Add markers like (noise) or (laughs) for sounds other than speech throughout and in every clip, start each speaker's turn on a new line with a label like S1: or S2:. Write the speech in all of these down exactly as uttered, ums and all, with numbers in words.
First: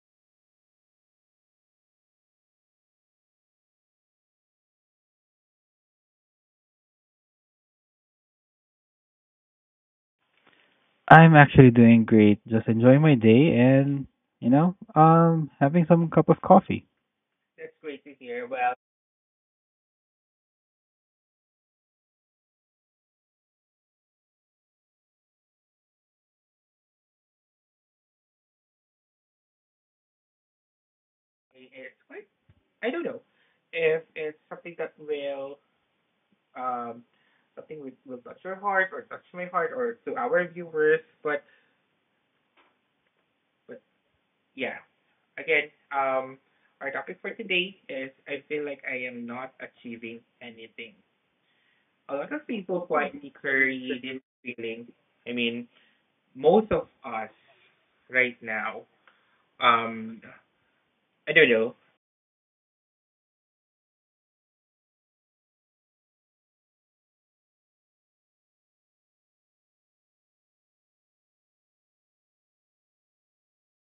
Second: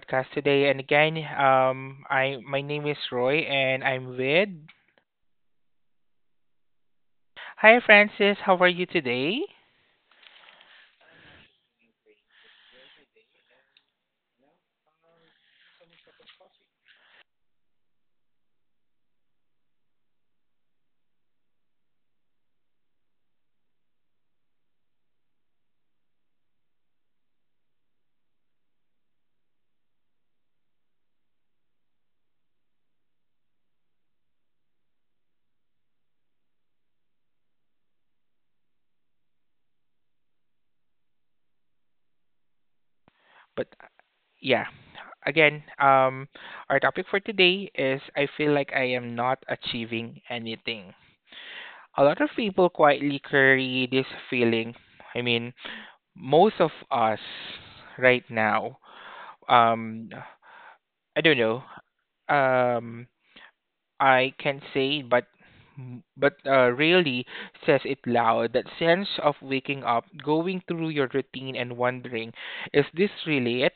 S1: podcast today. And again, um, I my name is Roy and I'm with. Hi Francis, how are you today?
S2: I'm actually doing great. Just enjoying my day and, you know, um, having some cup of coffee.
S1: But yeah, again, um, our topic for today is I feel like I am not achieving anything. A lot of people quietly carry this feeling. I mean, most of us right now, um, I don't know. Um, I can say, but but uh, really says it loud. That sense of waking up, going through your routine, and wondering, is this really it?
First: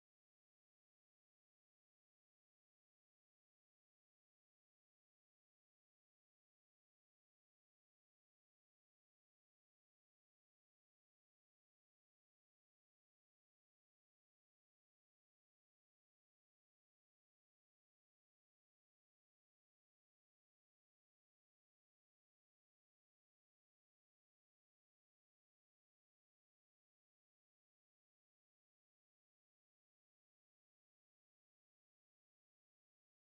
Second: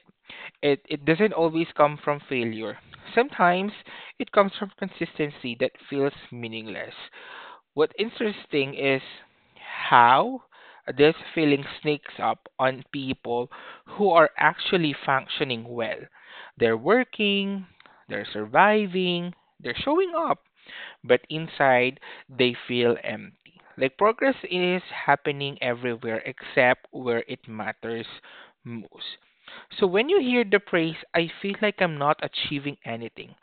S1: It it doesn't always come from failure. Sometimes it comes from consistency that feels meaningless. What interesting is how this feeling sneaks up on people who are actually functioning well. They're working, they're surviving, they're showing up, but inside they feel empty. Like progress is happening everywhere except where it matters most. So when you hear the praise, I feel like I'm not achieving anything.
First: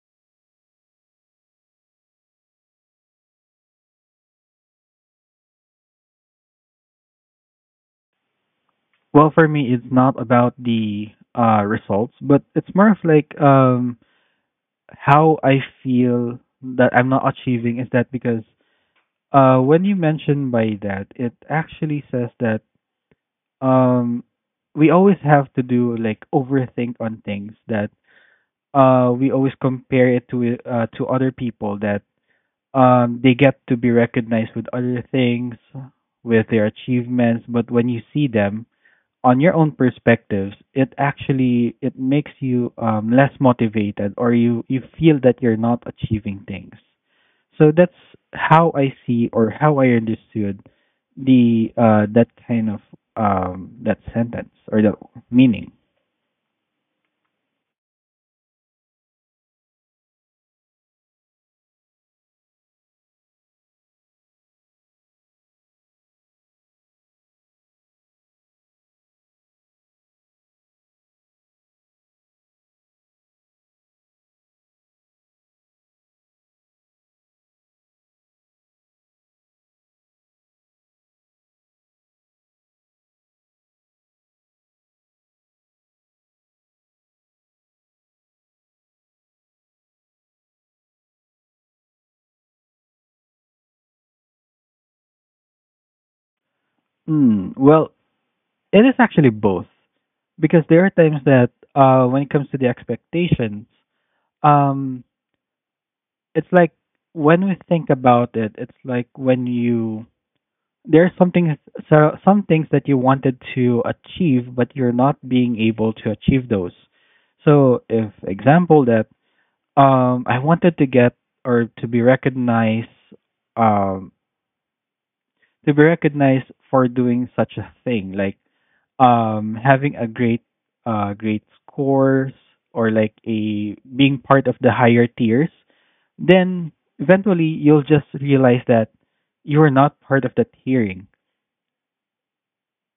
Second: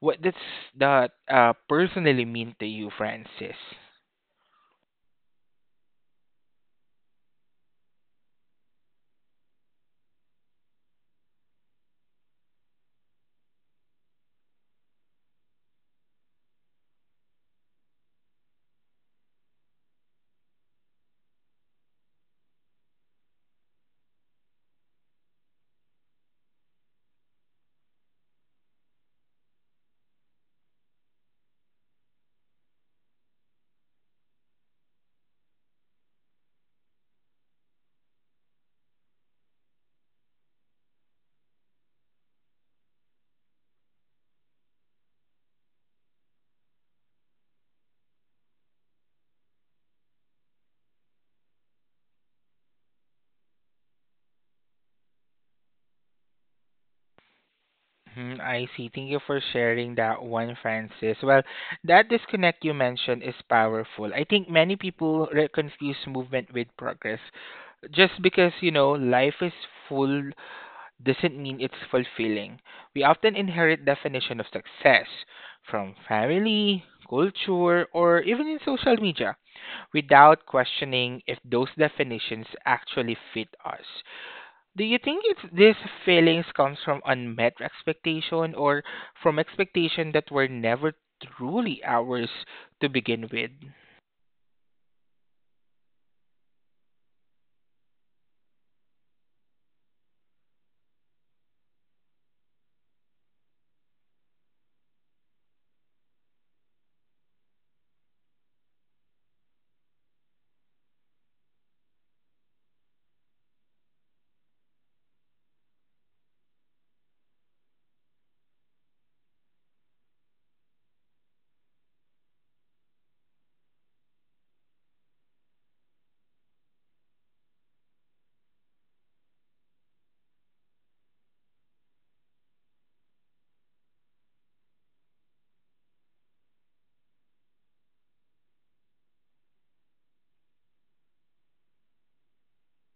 S1: What does that uh, personally mean to you, Francis?
S2: Well, for me, it's not about the uh, results, but it's more of like um, how I feel that I'm not achieving. Is that because uh, when you mention by that, it actually says that um, we always have to do like overthink on things that uh, we always compare it to uh, to other people that um they get to be recognized with other things with their achievements, but when you see them on your own perspectives, it actually it makes you um, less motivated, or you you feel that you're not achieving things. So that's how I see or how I understood the uh that kind of um that sentence or the meaning.
S1: Mhm, I see. Thank you for sharing that one, Francis. Well, that disconnect you mentioned is powerful. I think many people re- confuse movement with progress just because you know life is full doesn't mean it's fulfilling. We often inherit definition of success from family, culture, or even in social media without questioning if those definitions actually fit us. Do you think it's these feelings comes from unmet expectation or from expectation that were never truly ours to begin with?
S2: Mm, well, it is actually both because there are times that uh when it comes to the expectations. Um, it's like when we think about it, it's like when you there are some things, so some things that you wanted to achieve, but you're not being able to achieve those. So, if example that um, I wanted to get or to be recognized, um, to be recognized for doing such a thing like um having a great uh great scores, or like a being part of the higher tiers, then eventually you'll just realize that you're not part of that tiering.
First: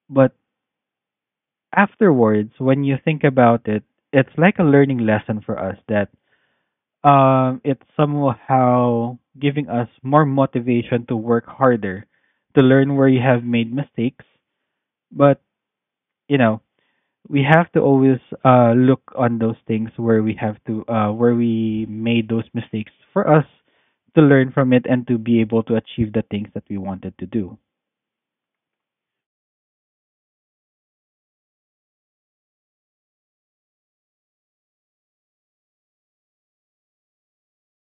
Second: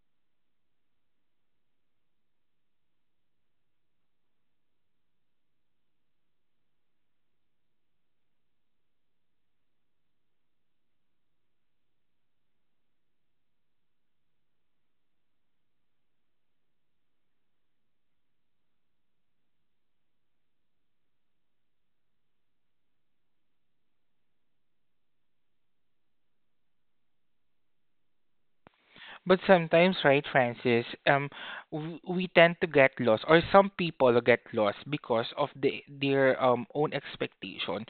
S2: But afterwards when you think about it, it's like a learning lesson for us that um it's somehow giving us more motivation to work harder, to learn where you have made mistakes. But you know, we have to always uh look on those things where we have to uh where we made those mistakes for us to learn from it and to be able to achieve the things that we wanted to do.
S1: But sometimes, right, Francis, um, w- we tend to get lost, or some people get lost because of the, their um own expectation.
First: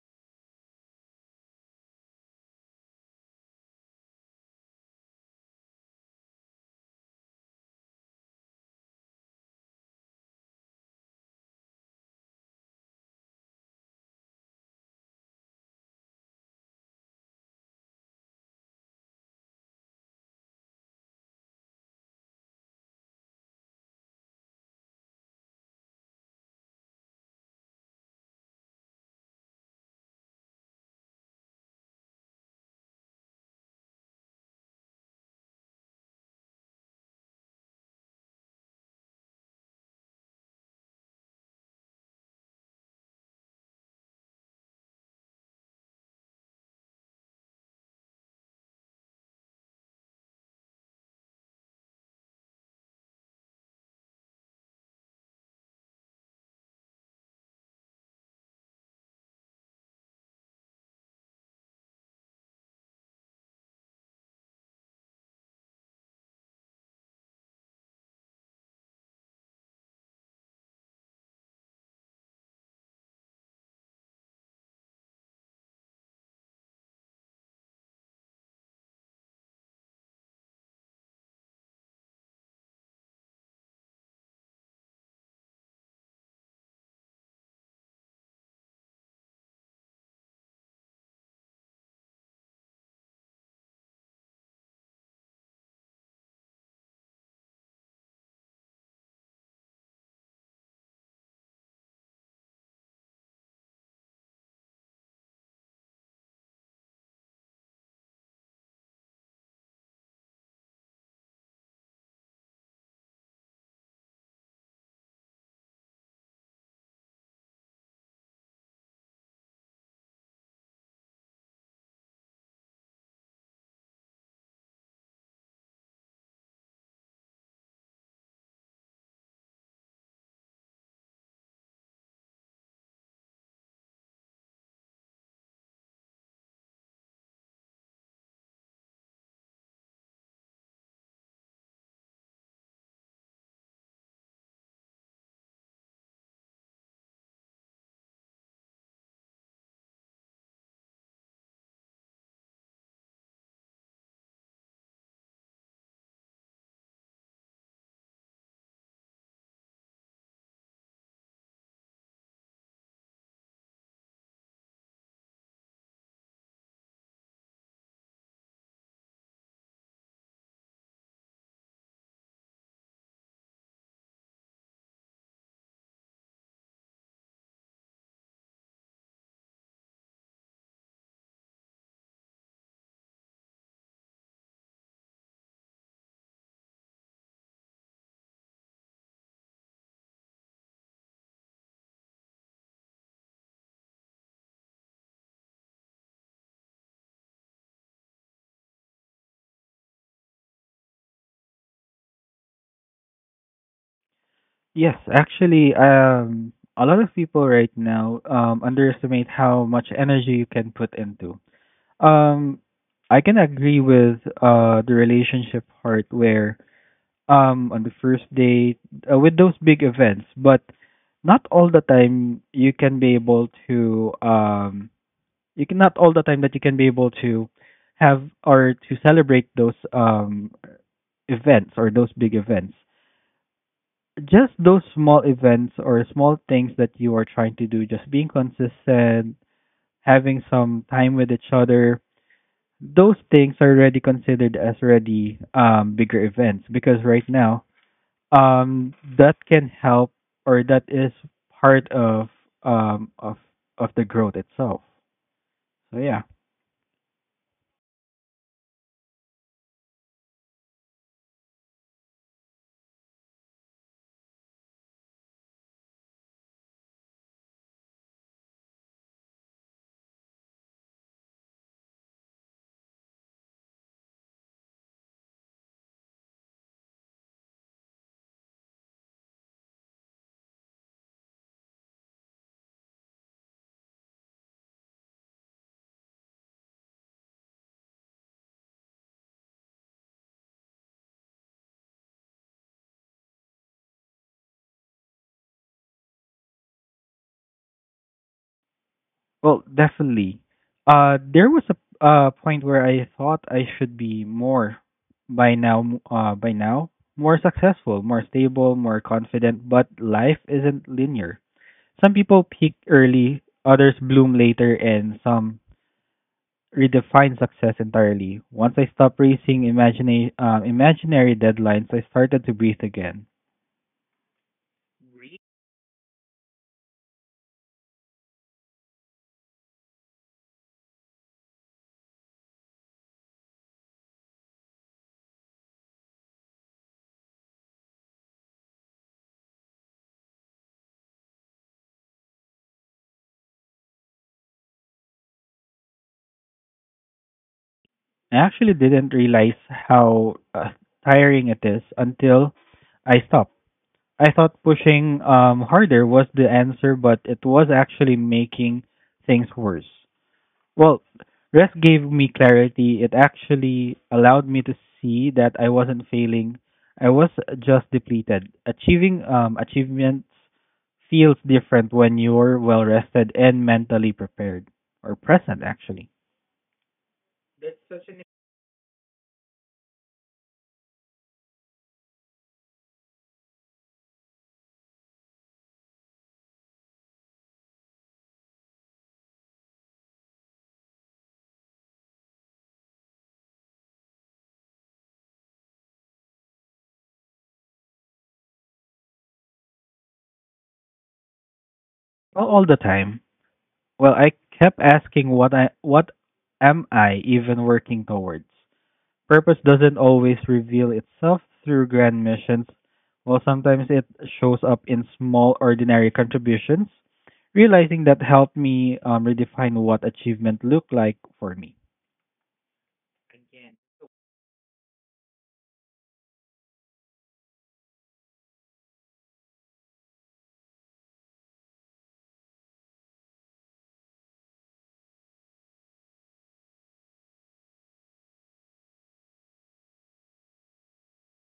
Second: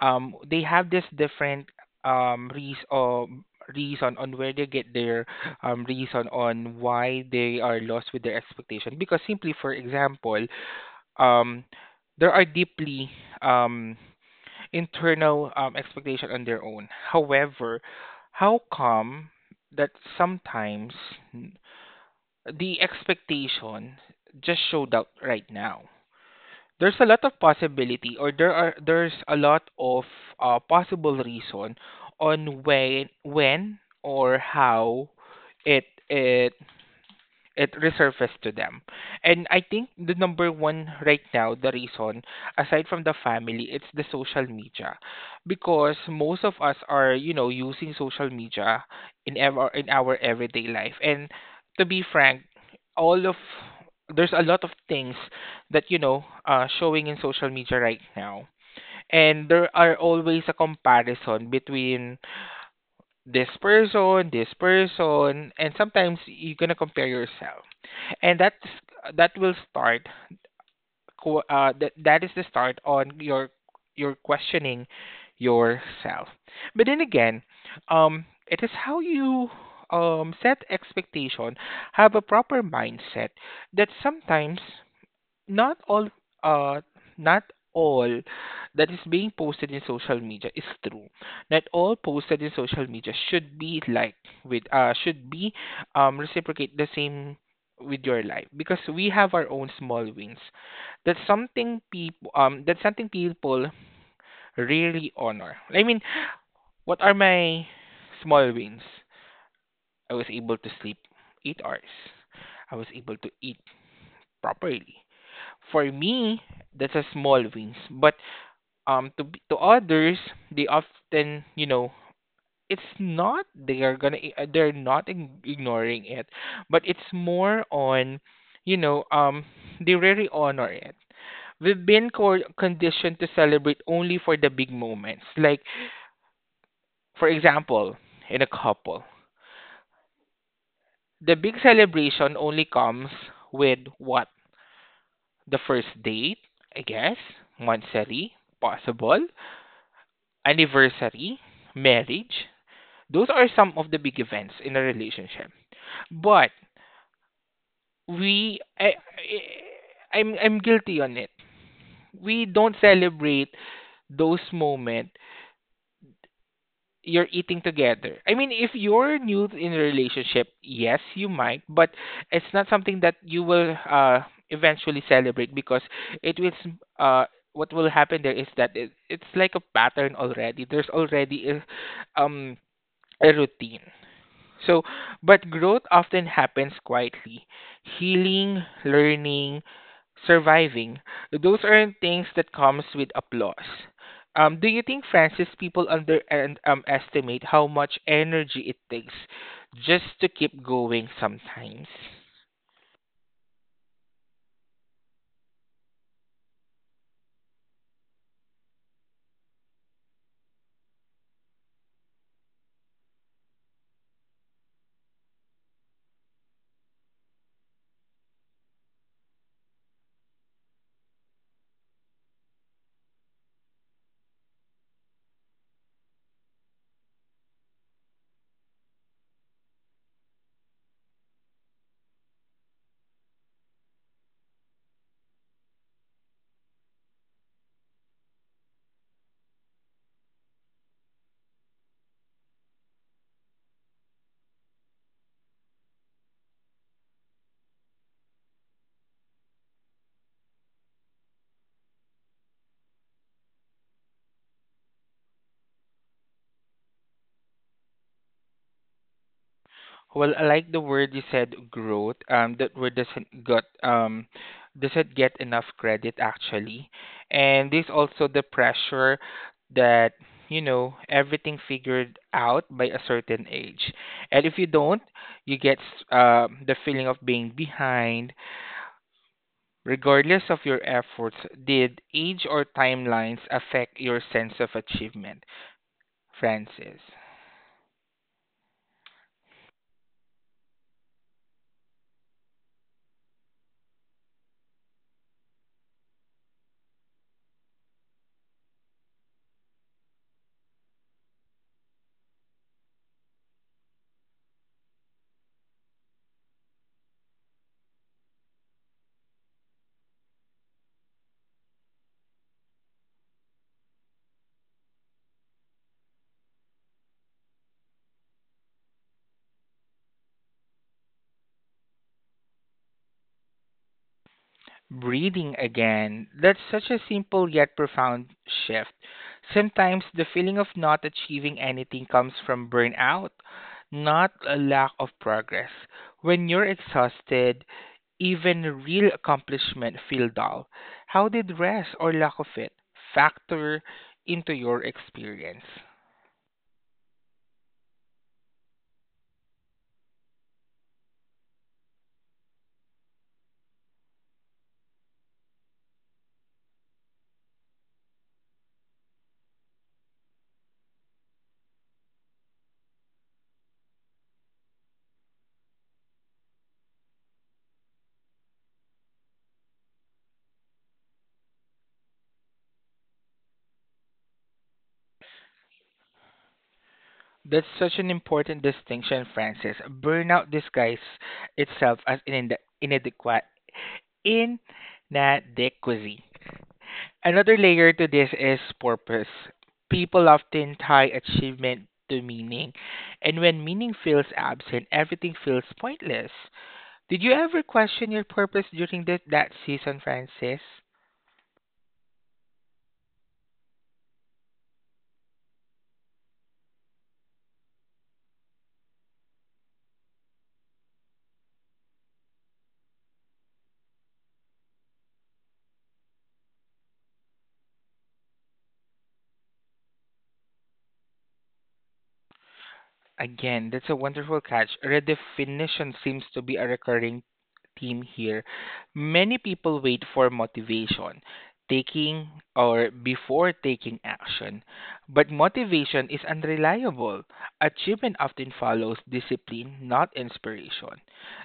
S1: Um, they have this different um reason, um, reason on where they get their um reason on why they are lost with their expectation. Because simply, for example, um, there are deeply um internal um expectation on their own. However, how come that sometimes the expectation just showed up right now. There's a lot of possibility, or there are there's a lot of uh, possible reason on when when or how it it it resurfaced to them. And I think the number one right now, the reason, aside from the family, it's the social media. Because most of us are, you know, using social media in ever in our everyday life. And to be frank, all of there's a lot of things that you know uh, showing in social media right now, and there are always a comparison between this person this person and sometimes you're gonna compare yourself, and that that will start qu- uh, that that is the start on your your questioning yourself. But then again, um it is how you um set expectation, have a proper mindset, that sometimes not all uh not all that is being posted in social media is true. Not all posted in social media should be liked with uh should be um reciprocate the same with your life, because we have our own small wins. That's something people, um that's something people really honor. I mean, what are my small wins? I was able to sleep eight hours, I was able to eat properly. For me, that's a small wins, but um, to b- to others, they often you know it's not they are gonna i- uh, they're not ig- ignoring it, but it's more on you know um they really honor it. We've been co- conditioned to celebrate only for the big moments, like for example, in a couple, the big celebration only comes with what, the first date, I guess, monthly, possible anniversary, marriage. Those are some of the big events in a relationship. But we, I, I, I'm, I'm guilty on it. We don't celebrate those moments you're eating together. I mean, if you're new in a relationship, yes, you might, but it's not something that you will uh, eventually celebrate because it will. Uh, what will happen there is that it, it's like a pattern already. There's already a, um a routine. So, but growth often happens quietly. Healing, learning, surviving. Those aren't things that comes with applause. Um, do you think, Francis, people under and um, estimate how much energy it takes just to keep going sometimes?
S2: Yes, actually, um, a lot of people right now um, underestimate how much energy you can put into. Um, I can agree with uh, the relationship part where um on the first date, uh, with those big events, but not all the time you can be able to um you can not all the time that you can be able to have or to celebrate those um events or those big events. Just those small events or small things that you are trying to do, just being consistent, having some time with each other, those things are already considered as already um bigger events, because right now um that can help or that is part of um of of the growth itself. So yeah.
S1: Well, I like the word you said, growth. Um, that word doesn't got um doesn't get enough credit actually, and there's also the pressure that you know everything figured out by a certain age, and if you don't, you get uh the feeling of being behind. Regardless of your efforts, did age or timelines affect your sense of achievement, Francis?
S2: Well, definitely uh there was a uh point where I thought I should be more by now, uh by now more successful, more stable, more confident, but life isn't linear. Some people peak early, others bloom later, and some redefined success entirely. Once I stopped racing imagina- uh, imaginary deadlines, I started to breathe again.
S1: Breathing again. That's such a simple yet profound shift. Sometimes the feeling of not achieving anything comes from burnout, not a lack of progress. When you're exhausted, even real accomplishment feel dull. How did rest or lack of it factor into your experience?
S2: I actually didn't realize how uh, tiring it is until I stopped. I thought pushing um, harder was the answer, but it was actually making things worse. Well, rest gave me clarity. It actually allowed me to see that I wasn't failing. I was just depleted. Achieving um achievements feels different when you're well rested and mentally prepared or present actually.
S1: That's such an important distinction, Francis. Burnout disguises itself as an inde- inadequate inadequacy. Another layer to this is purpose. People often tie achievement to meaning, and when meaning feels absent, everything feels pointless. Did you ever question your purpose during that that season, Francis?
S2: Well, all the time. Well, I kept asking what I what am I even working towards? Purpose doesn't always reveal itself through grand missions, while sometimes it shows up in small, ordinary contributions. Realizing that helped me um, redefine what achievement looked like for me.
S1: Again, that's a wonderful catch. Redefinition seems to be a recurring theme here. Many people wait for motivation, taking or before taking action. But motivation is unreliable. Achievement often follows discipline, not inspiration.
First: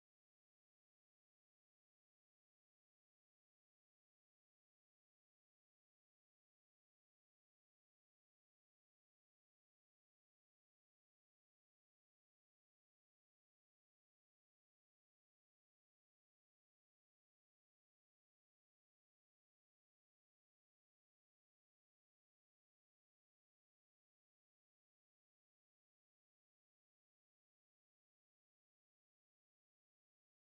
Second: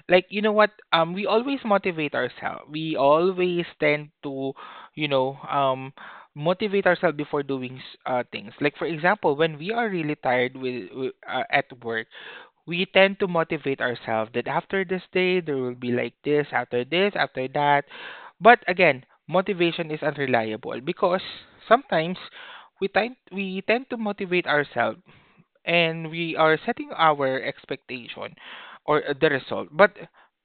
S1: Like, you know what? Um, we always motivate ourselves. We always tend to, you know, um, motivate ourselves before doing s- uh, things. Like for example, when we are really tired with, with uh, at work, we tend to motivate ourselves that after this day there will be like this, after this, after that. But again, motivation is unreliable because sometimes we tend we tend to motivate ourselves and we are setting our expectation or uh, the result. But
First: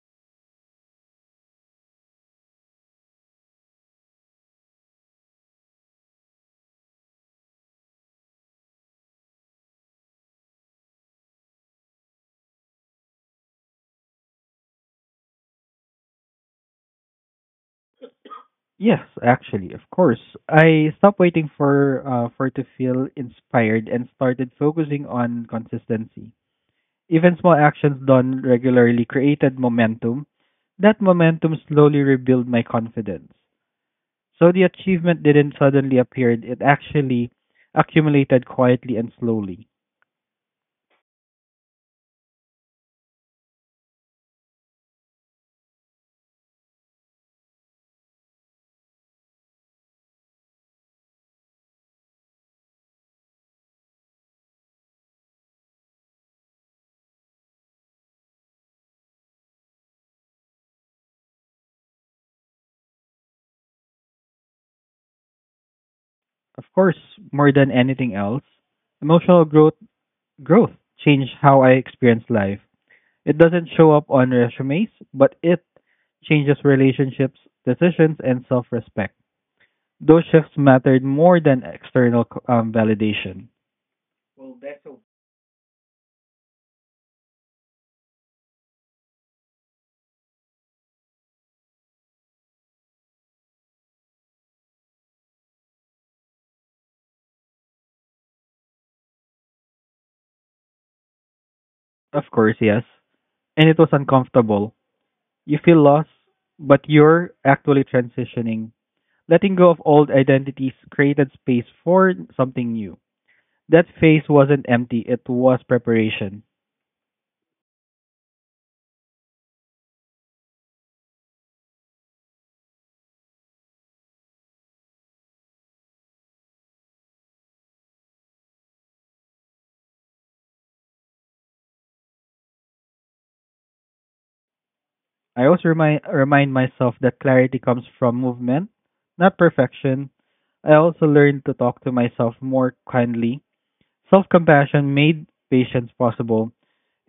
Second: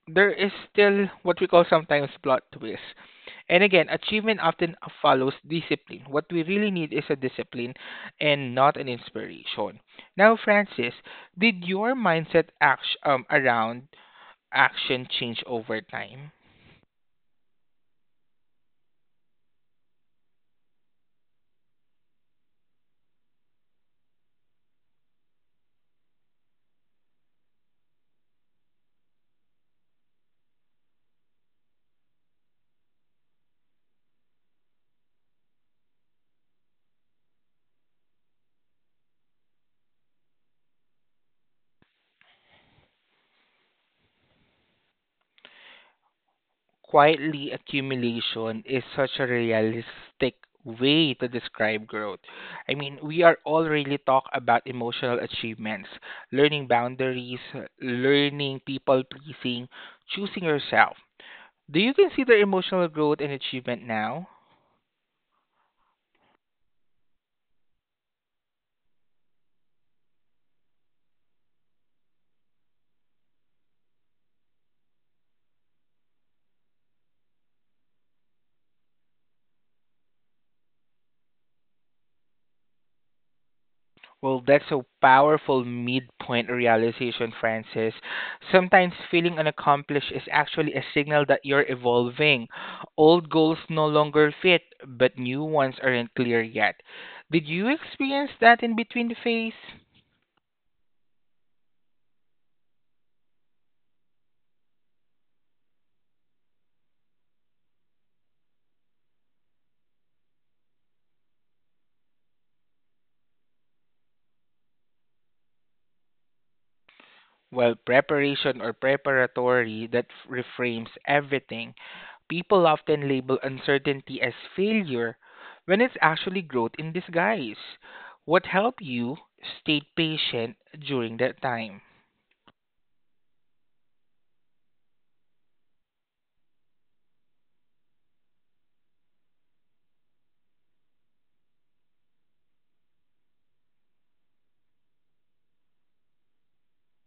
S1: there is still what we call sometimes plot twist. And again, achievement often follows discipline. What we really need is a discipline and not an inspiration. Now, Francis, did your mindset act- um, around action change over time?
S2: Yes, actually, of course. I stopped waiting for uh, for to feel inspired and started focusing on consistency. Even small actions done regularly created momentum. That momentum slowly rebuilt my confidence. So the achievement didn't suddenly appear, it actually accumulated quietly and slowly.
S1: Quietly, accumulation is such a realistic way to describe growth. I mean, we are already really talk about emotional achievements, learning boundaries, learning people pleasing, choosing yourself. Do you consider emotional growth an achievement now?
S2: Of course, more than anything else, emotional growth growth changed how I experience life. It doesn't show up on resumes, but it changes relationships, decisions, and self-respect. Those shifts mattered more than external um, validation.
S1: Well, that's a powerful midpoint realization, Francis. Sometimes feeling unaccomplished is actually a signal that you're evolving. Old goals no longer fit, but new ones aren't clear yet. Did you experience that in between the phase?
S2: Of course, yes. And it was uncomfortable. You feel lost, but you're actually transitioning. Letting go of old identities created space for something new. That phase wasn't empty, it was preparation.
S1: Well, preparation or preparatory that f- reframes everything. People often label uncertainty as failure when it's actually growth in disguise. What helped you stay patient during that time?
S2: I also remind, remind myself that clarity comes from movement, not perfection. I also learned to talk to myself more kindly. Self compassion made patience possible,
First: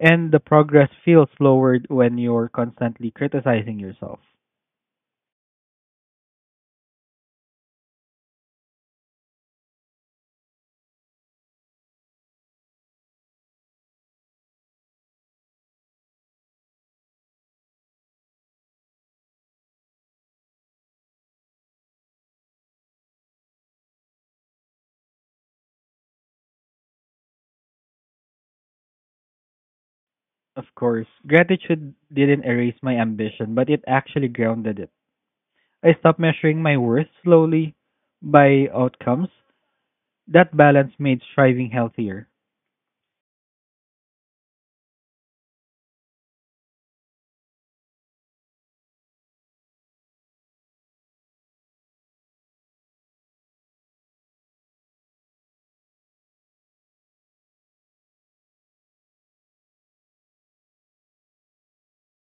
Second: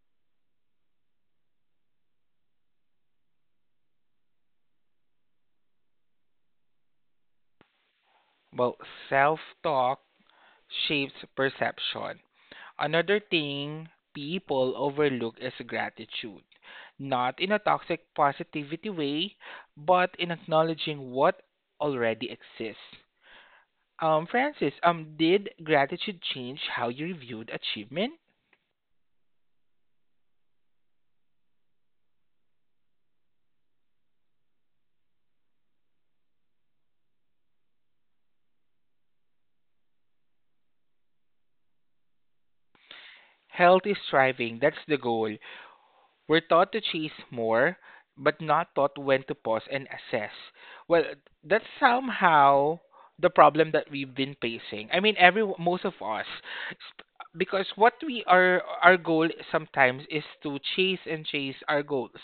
S2: and the progress feels slower when you're constantly criticizing yourself.
S1: Well, self talk shapes perception. Another thing people overlook is gratitude, not in a toxic positivity way, but in acknowledging what already exists. Um, Francis, um, did gratitude change how you reviewed achievement?
S2: Of course, gratitude didn't erase my ambition, but it actually grounded it. I stopped measuring my worth slowly by outcomes. That balance made striving healthier.
S1: Health is thriving. That's the goal. We're taught to chase more, but not taught when to pause and assess. Well, that's somehow the problem that we've been facing. I mean, every most of us, Sp- because what we are our goal sometimes is to chase and chase our goals,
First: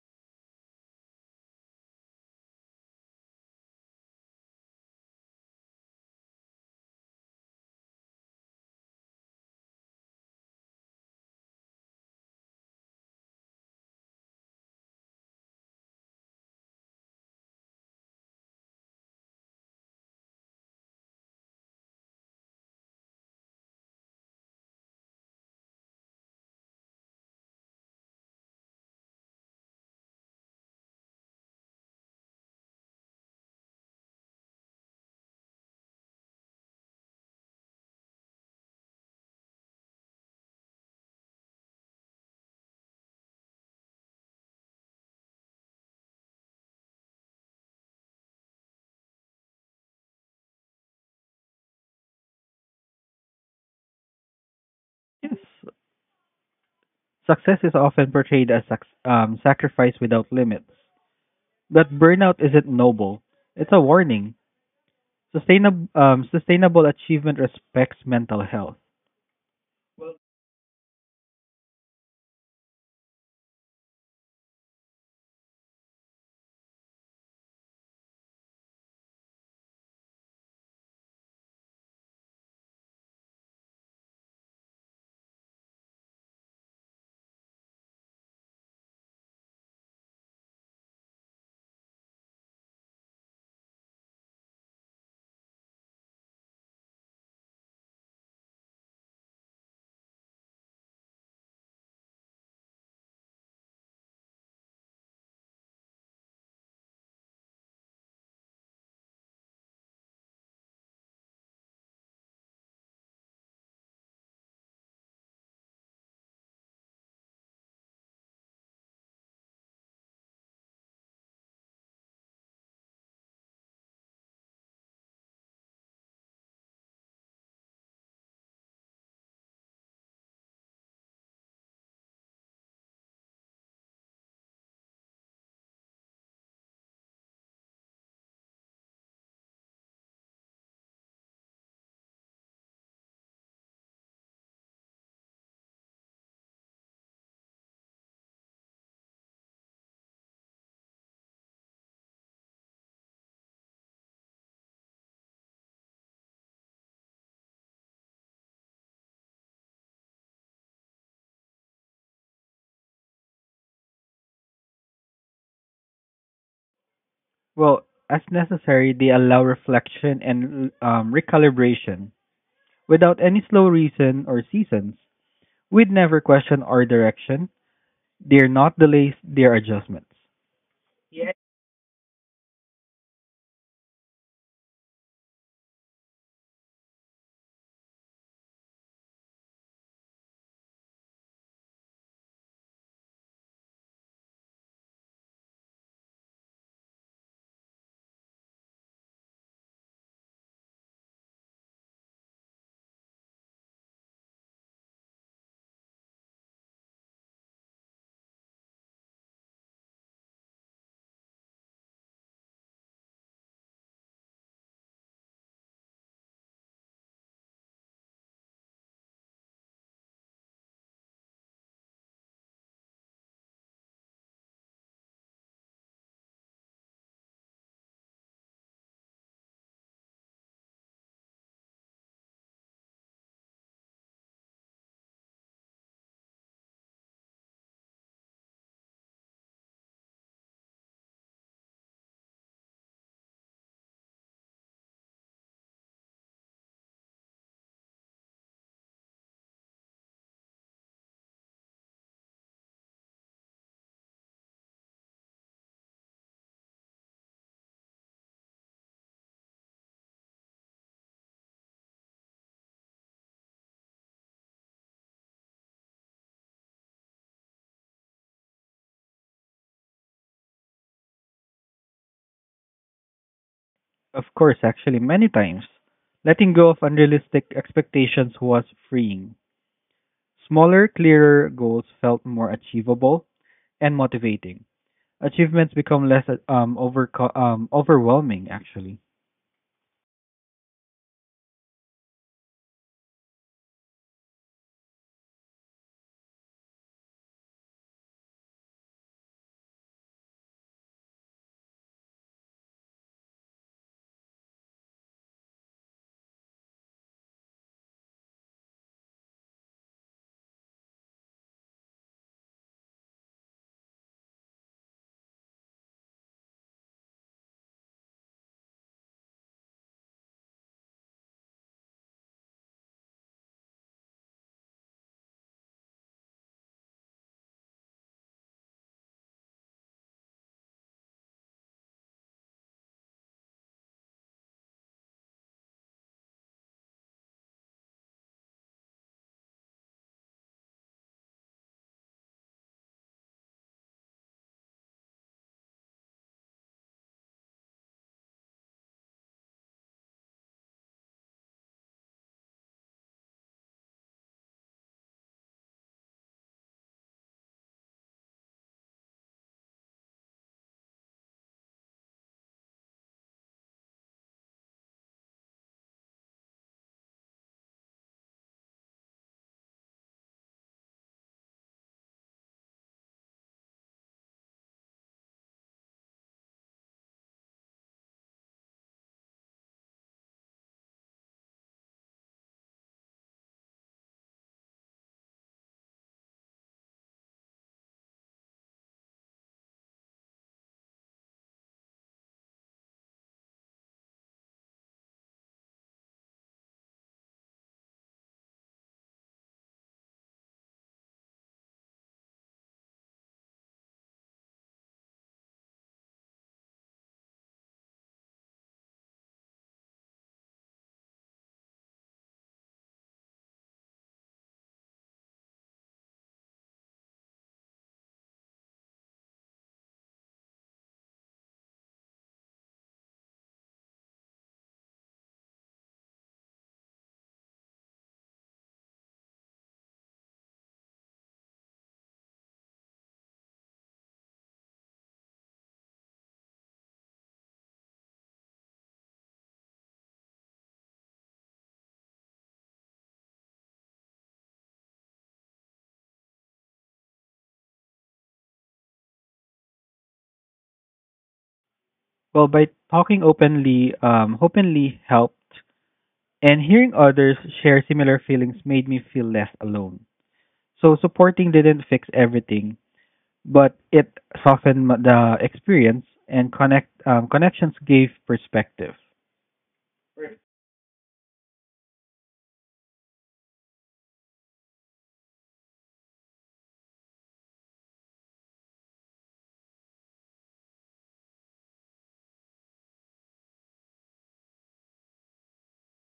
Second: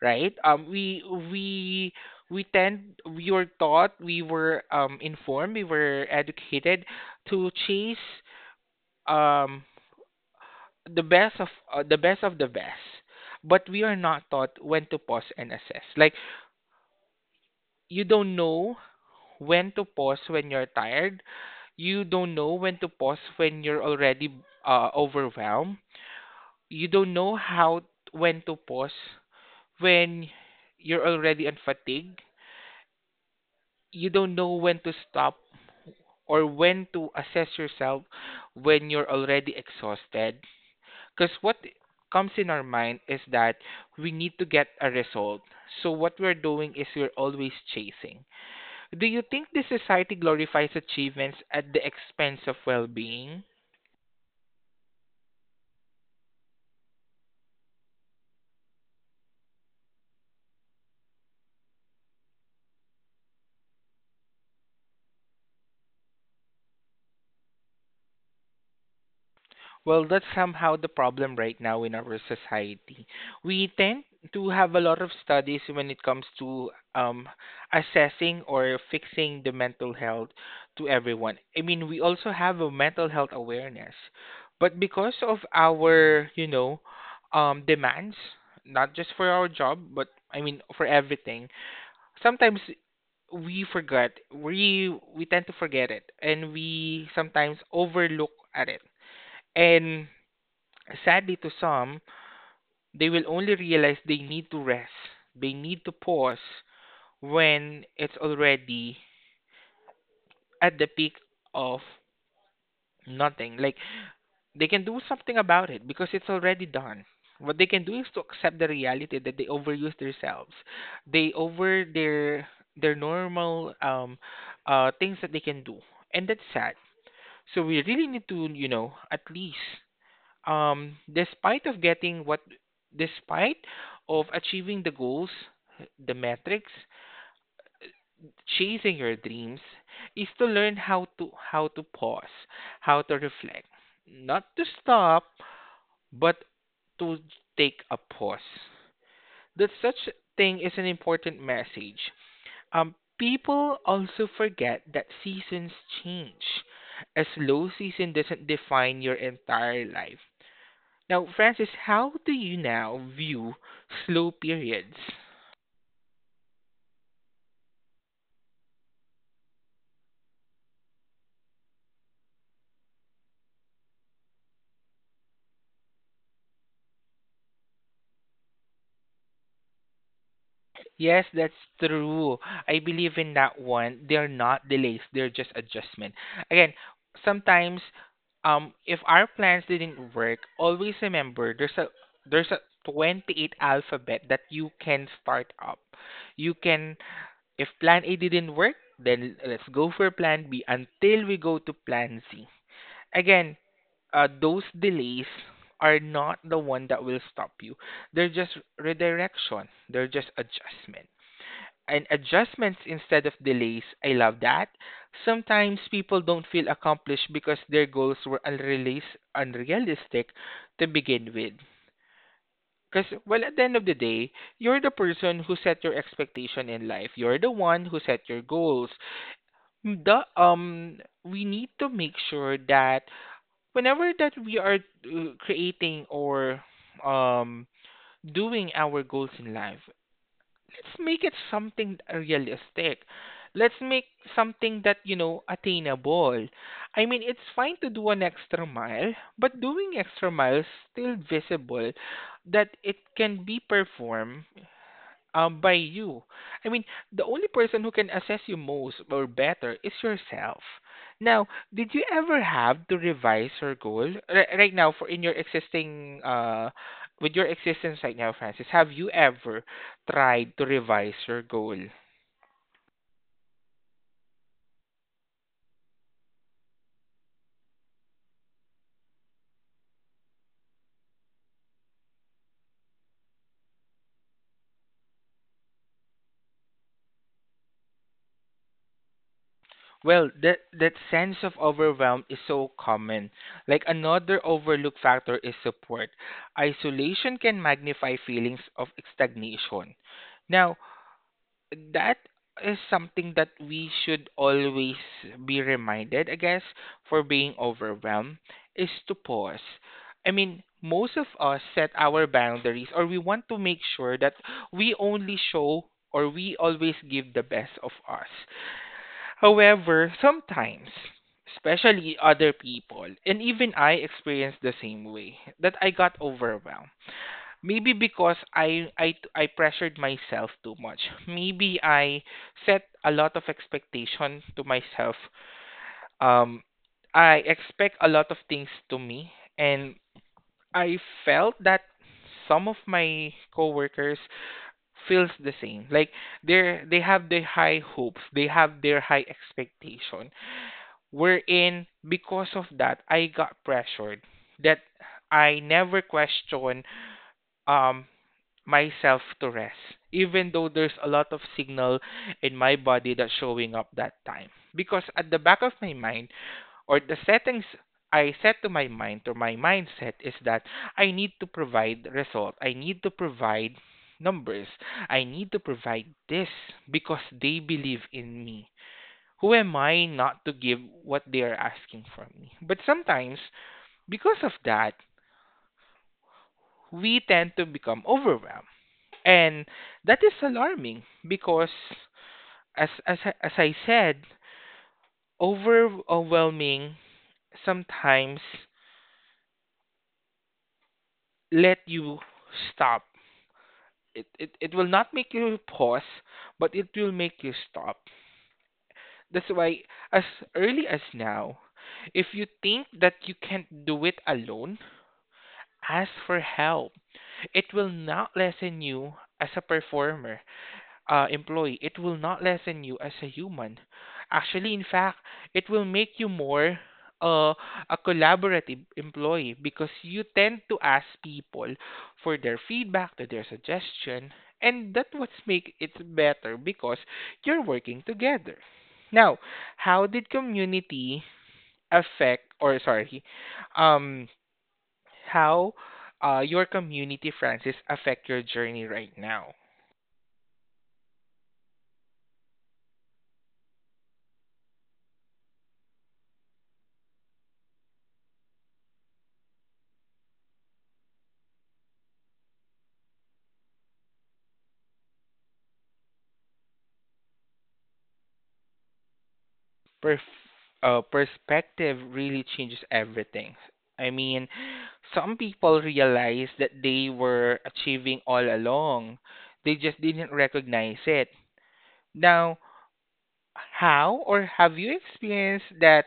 S1: right? Um, we we we tend we were taught, we were um informed, we were educated to chase um the best of uh, the best of the best. But we are not taught when to pause and assess. Like, you don't know when to pause when you're tired, you don't know when to pause when you're already uh, overwhelmed, you don't know how when to pause when you're already on fatigue, you don't know when to stop or when to assess yourself when you're already exhausted, because what comes in our mind is that we need to get a result. So what we're doing is we're always chasing. Do you think this society glorifies achievements at the expense of well-being?
S2: Yes, success is often portrayed as sac- um, sacrifice without limits, but burnout isn't noble. It's a warning. Sustainable, um, sustainable achievement respects mental health.
S1: Well, that's somehow the problem right now in our society. We tend to have a lot of studies when it comes to um, assessing or fixing the mental health to everyone. I mean, we also have a mental health awareness, but because of our, you know, um, demands, not just for our job, but I mean for everything, sometimes we forget we we tend to forget it and we sometimes overlook at it. And sadly, to some, they will only realize they need to rest, they need to pause when it's already at the peak of nothing. Like, they can do something about it because it's already done. What they can do is to accept the reality that they overuse themselves. They over their their normal um uh things that they can do. And that's sad. So we really need to, you know, at least um despite of getting what despite of achieving the goals, the metrics, chasing your dreams, is to learn how to how to pause, how to reflect, not to stop, but to take a pause. That such thing is an important message. Um people also forget that seasons change. A slow season doesn't define your entire life. Now, Francis, how do you now view slow periods?
S2: Well, as necessary, they allow reflection and um, recalibration. Without any slow reason or seasons, we'd never question our direction. They're not delays, they're adjustments.
S1: Yes, that's true. I believe in that one. They're not delays, they're just adjustment. Again, sometimes um if our plans didn't work, always remember there's a there's a twenty-eight alphabet that you can start up. You can, if plan A didn't work, then let's go for plan B until we go to plan C. Again, uh, those delays are not the one that will stop you. They're just redirection. They're just adjustment. And adjustments instead of delays, I love that. Sometimes people don't feel accomplished because their goals were unrealis- unrealistic to begin with. Because, well, at the end of the day, you're the person who set your expectation in life. You're the one who set your goals. The um, We need to make sure that whenever that we are uh, creating or um doing our goals in life, let's make it something realistic, let's make something that, you know, attainable. I mean, it's fine to do an extra mile, but doing extra miles still visible that it can be performed um by you. I mean, the only person who can assess you most or better is yourself. Now, did you ever have to revise your goal R- right now for in your existing uh with your existence right now, Francis? Have you ever tried to revise your goal?
S2: Of course, actually, many times. Letting go of unrealistic expectations was freeing. Smaller, clearer goals felt more achievable and motivating. Achievements become less um, overco- um, overwhelming, actually.
S1: Well, that that sense of overwhelm is so common. Like another overlooked factor is support. Isolation can magnify feelings of stagnation. Now, that is something that we should always be reminded, I guess, for being overwhelmed, is to pause. I mean, most of us set our boundaries or we want to make sure that we only show or we always give the best of us. However, sometimes, especially other people, and even I experienced the same way, that I got overwhelmed. Maybe because I, I I pressured myself too much. Maybe I set a lot of expectation to myself. Um, I expect a lot of things to me, and I felt that some of my coworkers feels the same. Like they they have their high hopes, they have their high expectation. Wherein because of that, I got pressured that I never question um myself to rest, even though there's a lot of signal in my body that's showing up that time. Because at the back of my mind, or the settings I set to my mind, or my mindset, is that I need to provide result, I need to provide numbers, I need to provide this because they believe in me. Who am I not to give what they are asking from me? But sometimes, because of that, we tend to become overwhelmed. And that is alarming because as as I- as I said, overwhelming sometimes let you stop. It, it it will not make you pause, but it will make you stop. That's why as early as now, if you think that you can't do it alone, ask for help. It will not lessen you as a performer, uh, employee, it will not lessen you as a human. Actually, in fact, it will make you more uh, a collaborative employee because you tend to ask people for their feedback, to their suggestion, and that what make it better because you're working together. Now, how did community affect, or sorry, um, how, uh, your community, Francis, affect your journey right now?
S2: Well, by talking openly, um, openly helped, and hearing others share similar feelings made me feel less alone. So, supporting didn't fix everything, but it softened m- the experience, and connect um, connections gave perspective.
S1: perf- uh, Perspective really changes everything. I mean, some people realize that they were achieving all along, they just didn't recognize it. Now, how or have you experienced that?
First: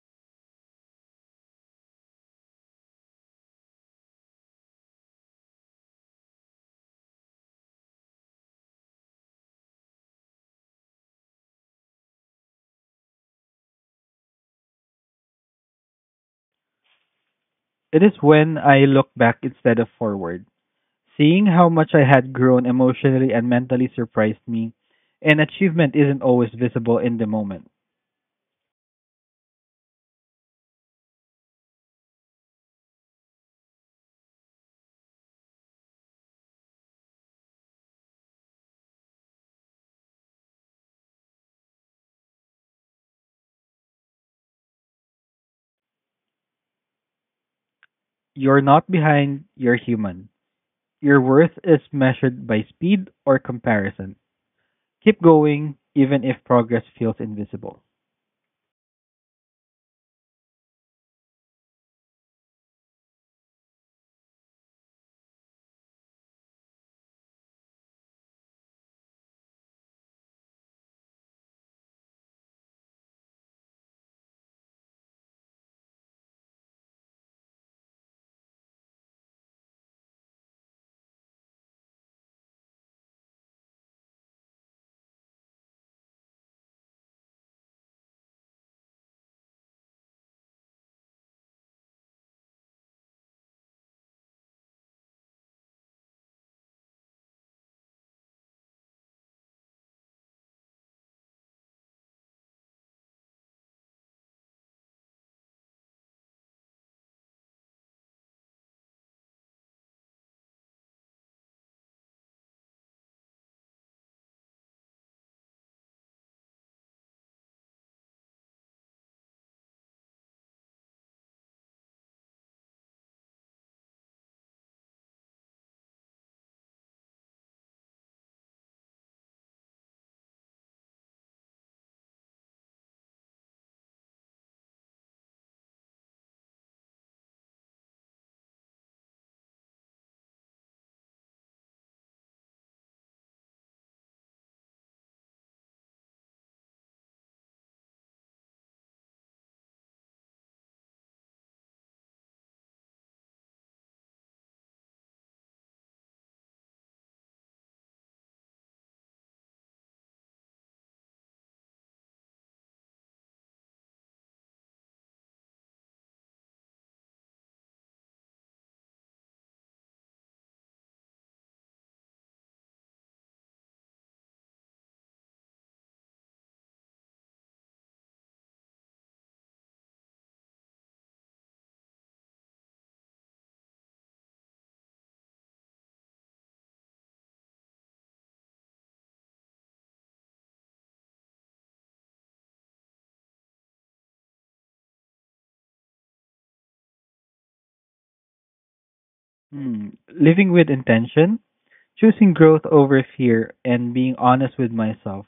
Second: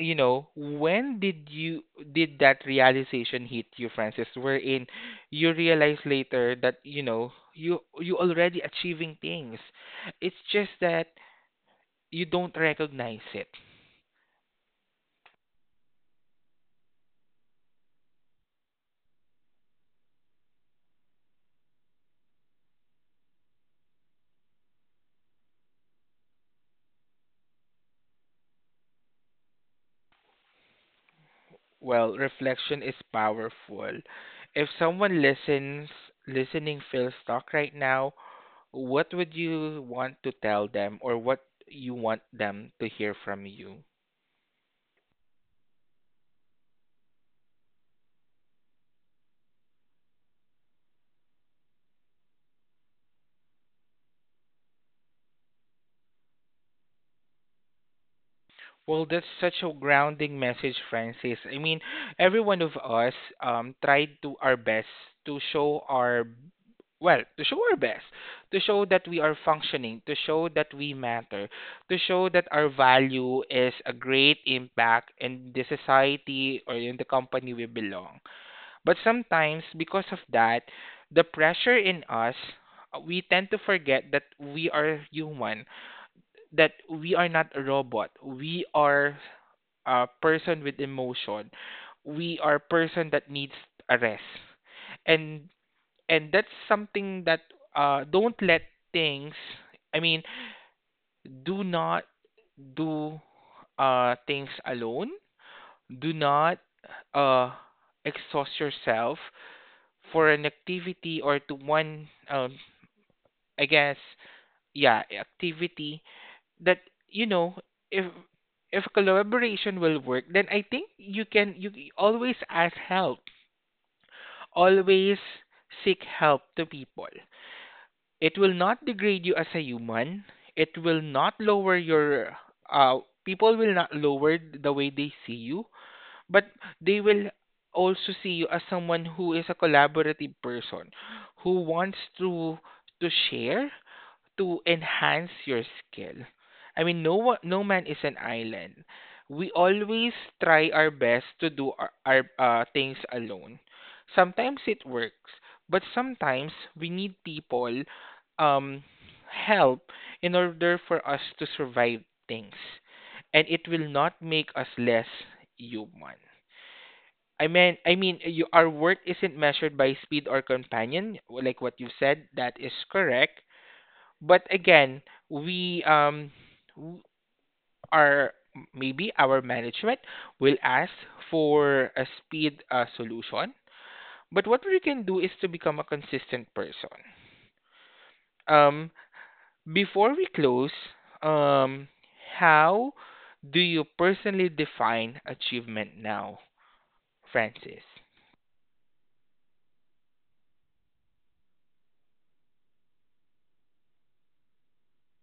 S1: You know, when did you, did that realization hit you, Francis? Wherein you realize later that, you know, you you already achieving things. It's just that you don't recognize it.
S2: It is when I look back instead of forward. Seeing how much I had grown emotionally and mentally surprised me, and achievement isn't always visible in the moment.
S1: Well, reflection is powerful. If someone listens, listening feels stuck right now, what would you want to tell them or what you want them to hear from you?
S2: You're not behind, you're human. Your worth is measured by speed or comparison. Keep going, even if progress feels invisible.
S1: Well, that's such a grounding message, Francis. I mean, every one of us um tried to our best to show our, well, to show our best, to show that we are functioning, to show that we matter, to show that our value is a great impact in the society or in the company we belong. But sometimes, because of that, the pressure in us, uh, we tend to forget that we are human, that we are not a robot. We are a person with emotion. We are person that needs a rest. And and that's something that uh don't let things, I mean, do not do uh things alone. Do not uh exhaust yourself for an activity or to one um I guess, yeah, activity that, you know, if if collaboration will work, then I think you can you c- always ask help, always seek help to people. It will not degrade you as a human, it will not lower your uh people will not lower the way they see you, but they will also see you as someone who is a collaborative person who wants to to share, to enhance your skill. I mean, no one, no man is an island. We always try our best to do our, our uh, things alone. Sometimes it works, but sometimes we need people um help in order for us to survive things, and it will not make us less human. I mean, I mean, you, our work isn't measured by speed or companion, like what you said. That is correct. But again, we um w- our maybe our management will ask for a speed uh, solution. But what we can do is to become a consistent person. Um, Before we close, um, how do you personally define achievement now, Francis?
S2: Hmm. Living with intention, choosing growth over fear, and being honest with myself.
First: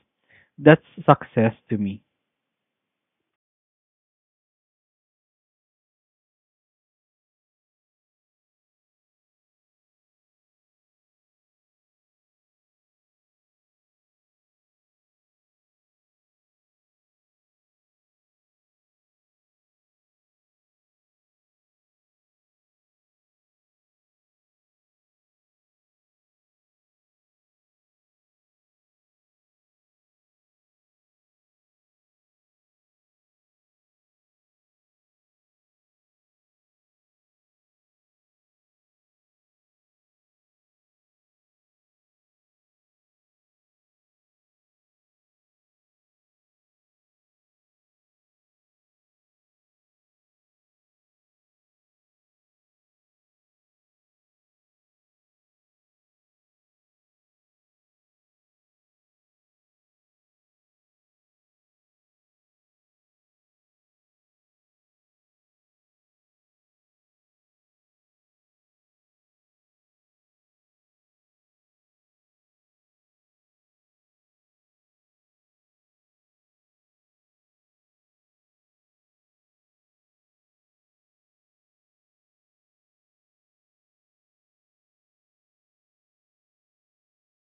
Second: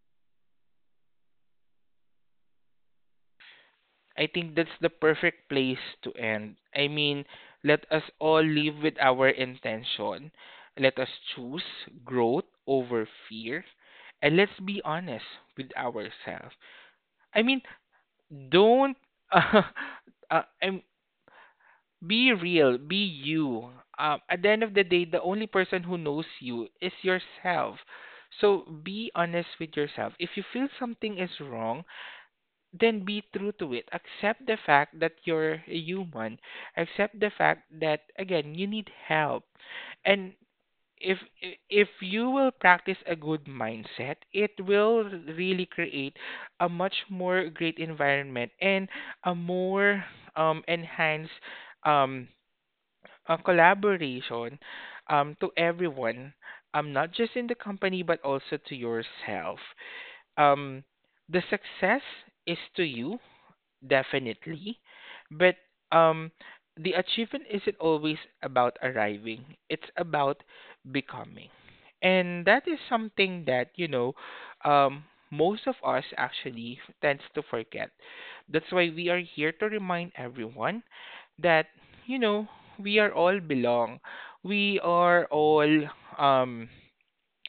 S2: That's success to me.
S1: I think that's the perfect place to end. I mean, let us all live with our intention. Let us choose growth over fear. And let's be honest with ourselves. I mean, don't. (laughs) Uh, uh, I'm, be real, be you. Um, at the end of the day, the only person who knows you is yourself. So be honest with yourself. If you feel something is wrong, then be true to it. Accept the fact that you're a human. Accept the fact that again you need help. And if if you will practice a good mindset, it will really create a much more great environment and a more um enhanced um uh, collaboration um to everyone. Um, not just in the company but also to yourself. Um, the success is to you definitely. But um, the achievement isn't always about arriving, it's about becoming. And that is something that, you know, um, most of us actually tends to forget. That's why we are here to remind everyone that, you know, we are all belong. We are all, um,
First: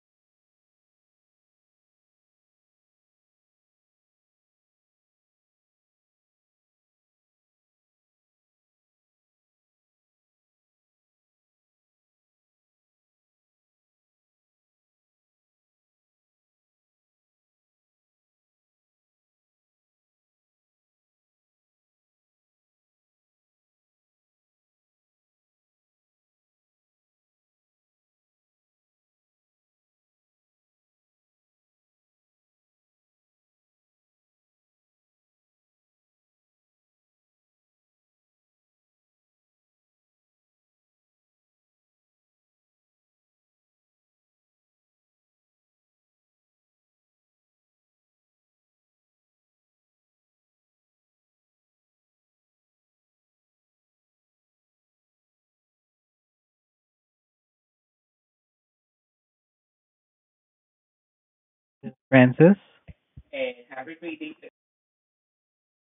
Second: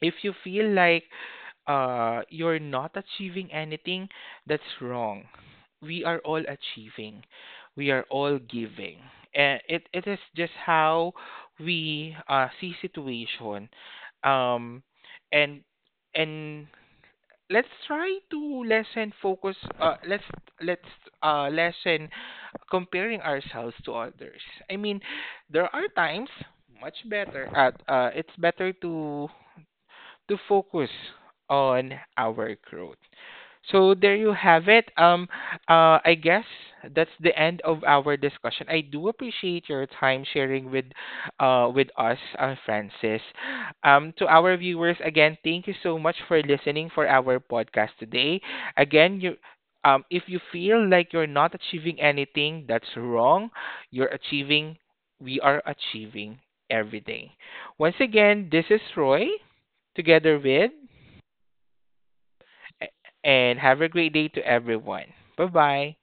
S1: if you feel like uh, you're not achieving anything, that's wrong. We are all achieving. We are all giving. And it, it is just how we uh, see situation. Um, and and let's try to lessen focus uh, let's let's uh, lessen comparing ourselves to others. I mean, there are times much better at uh, it's better to to focus on our growth. So there you have it. Um, uh, I guess that's the end of our discussion. I do appreciate your time sharing with, uh, with us, uh, Francis. Um, to our viewers, again, thank you so much for listening for our podcast today. Again, you. Um, if you feel like you're not achieving anything, that's wrong. You're achieving, we are achieving every day. Once again, this is Roy together with,
S2: Francis?
S1: and have a great day to everyone. Bye bye.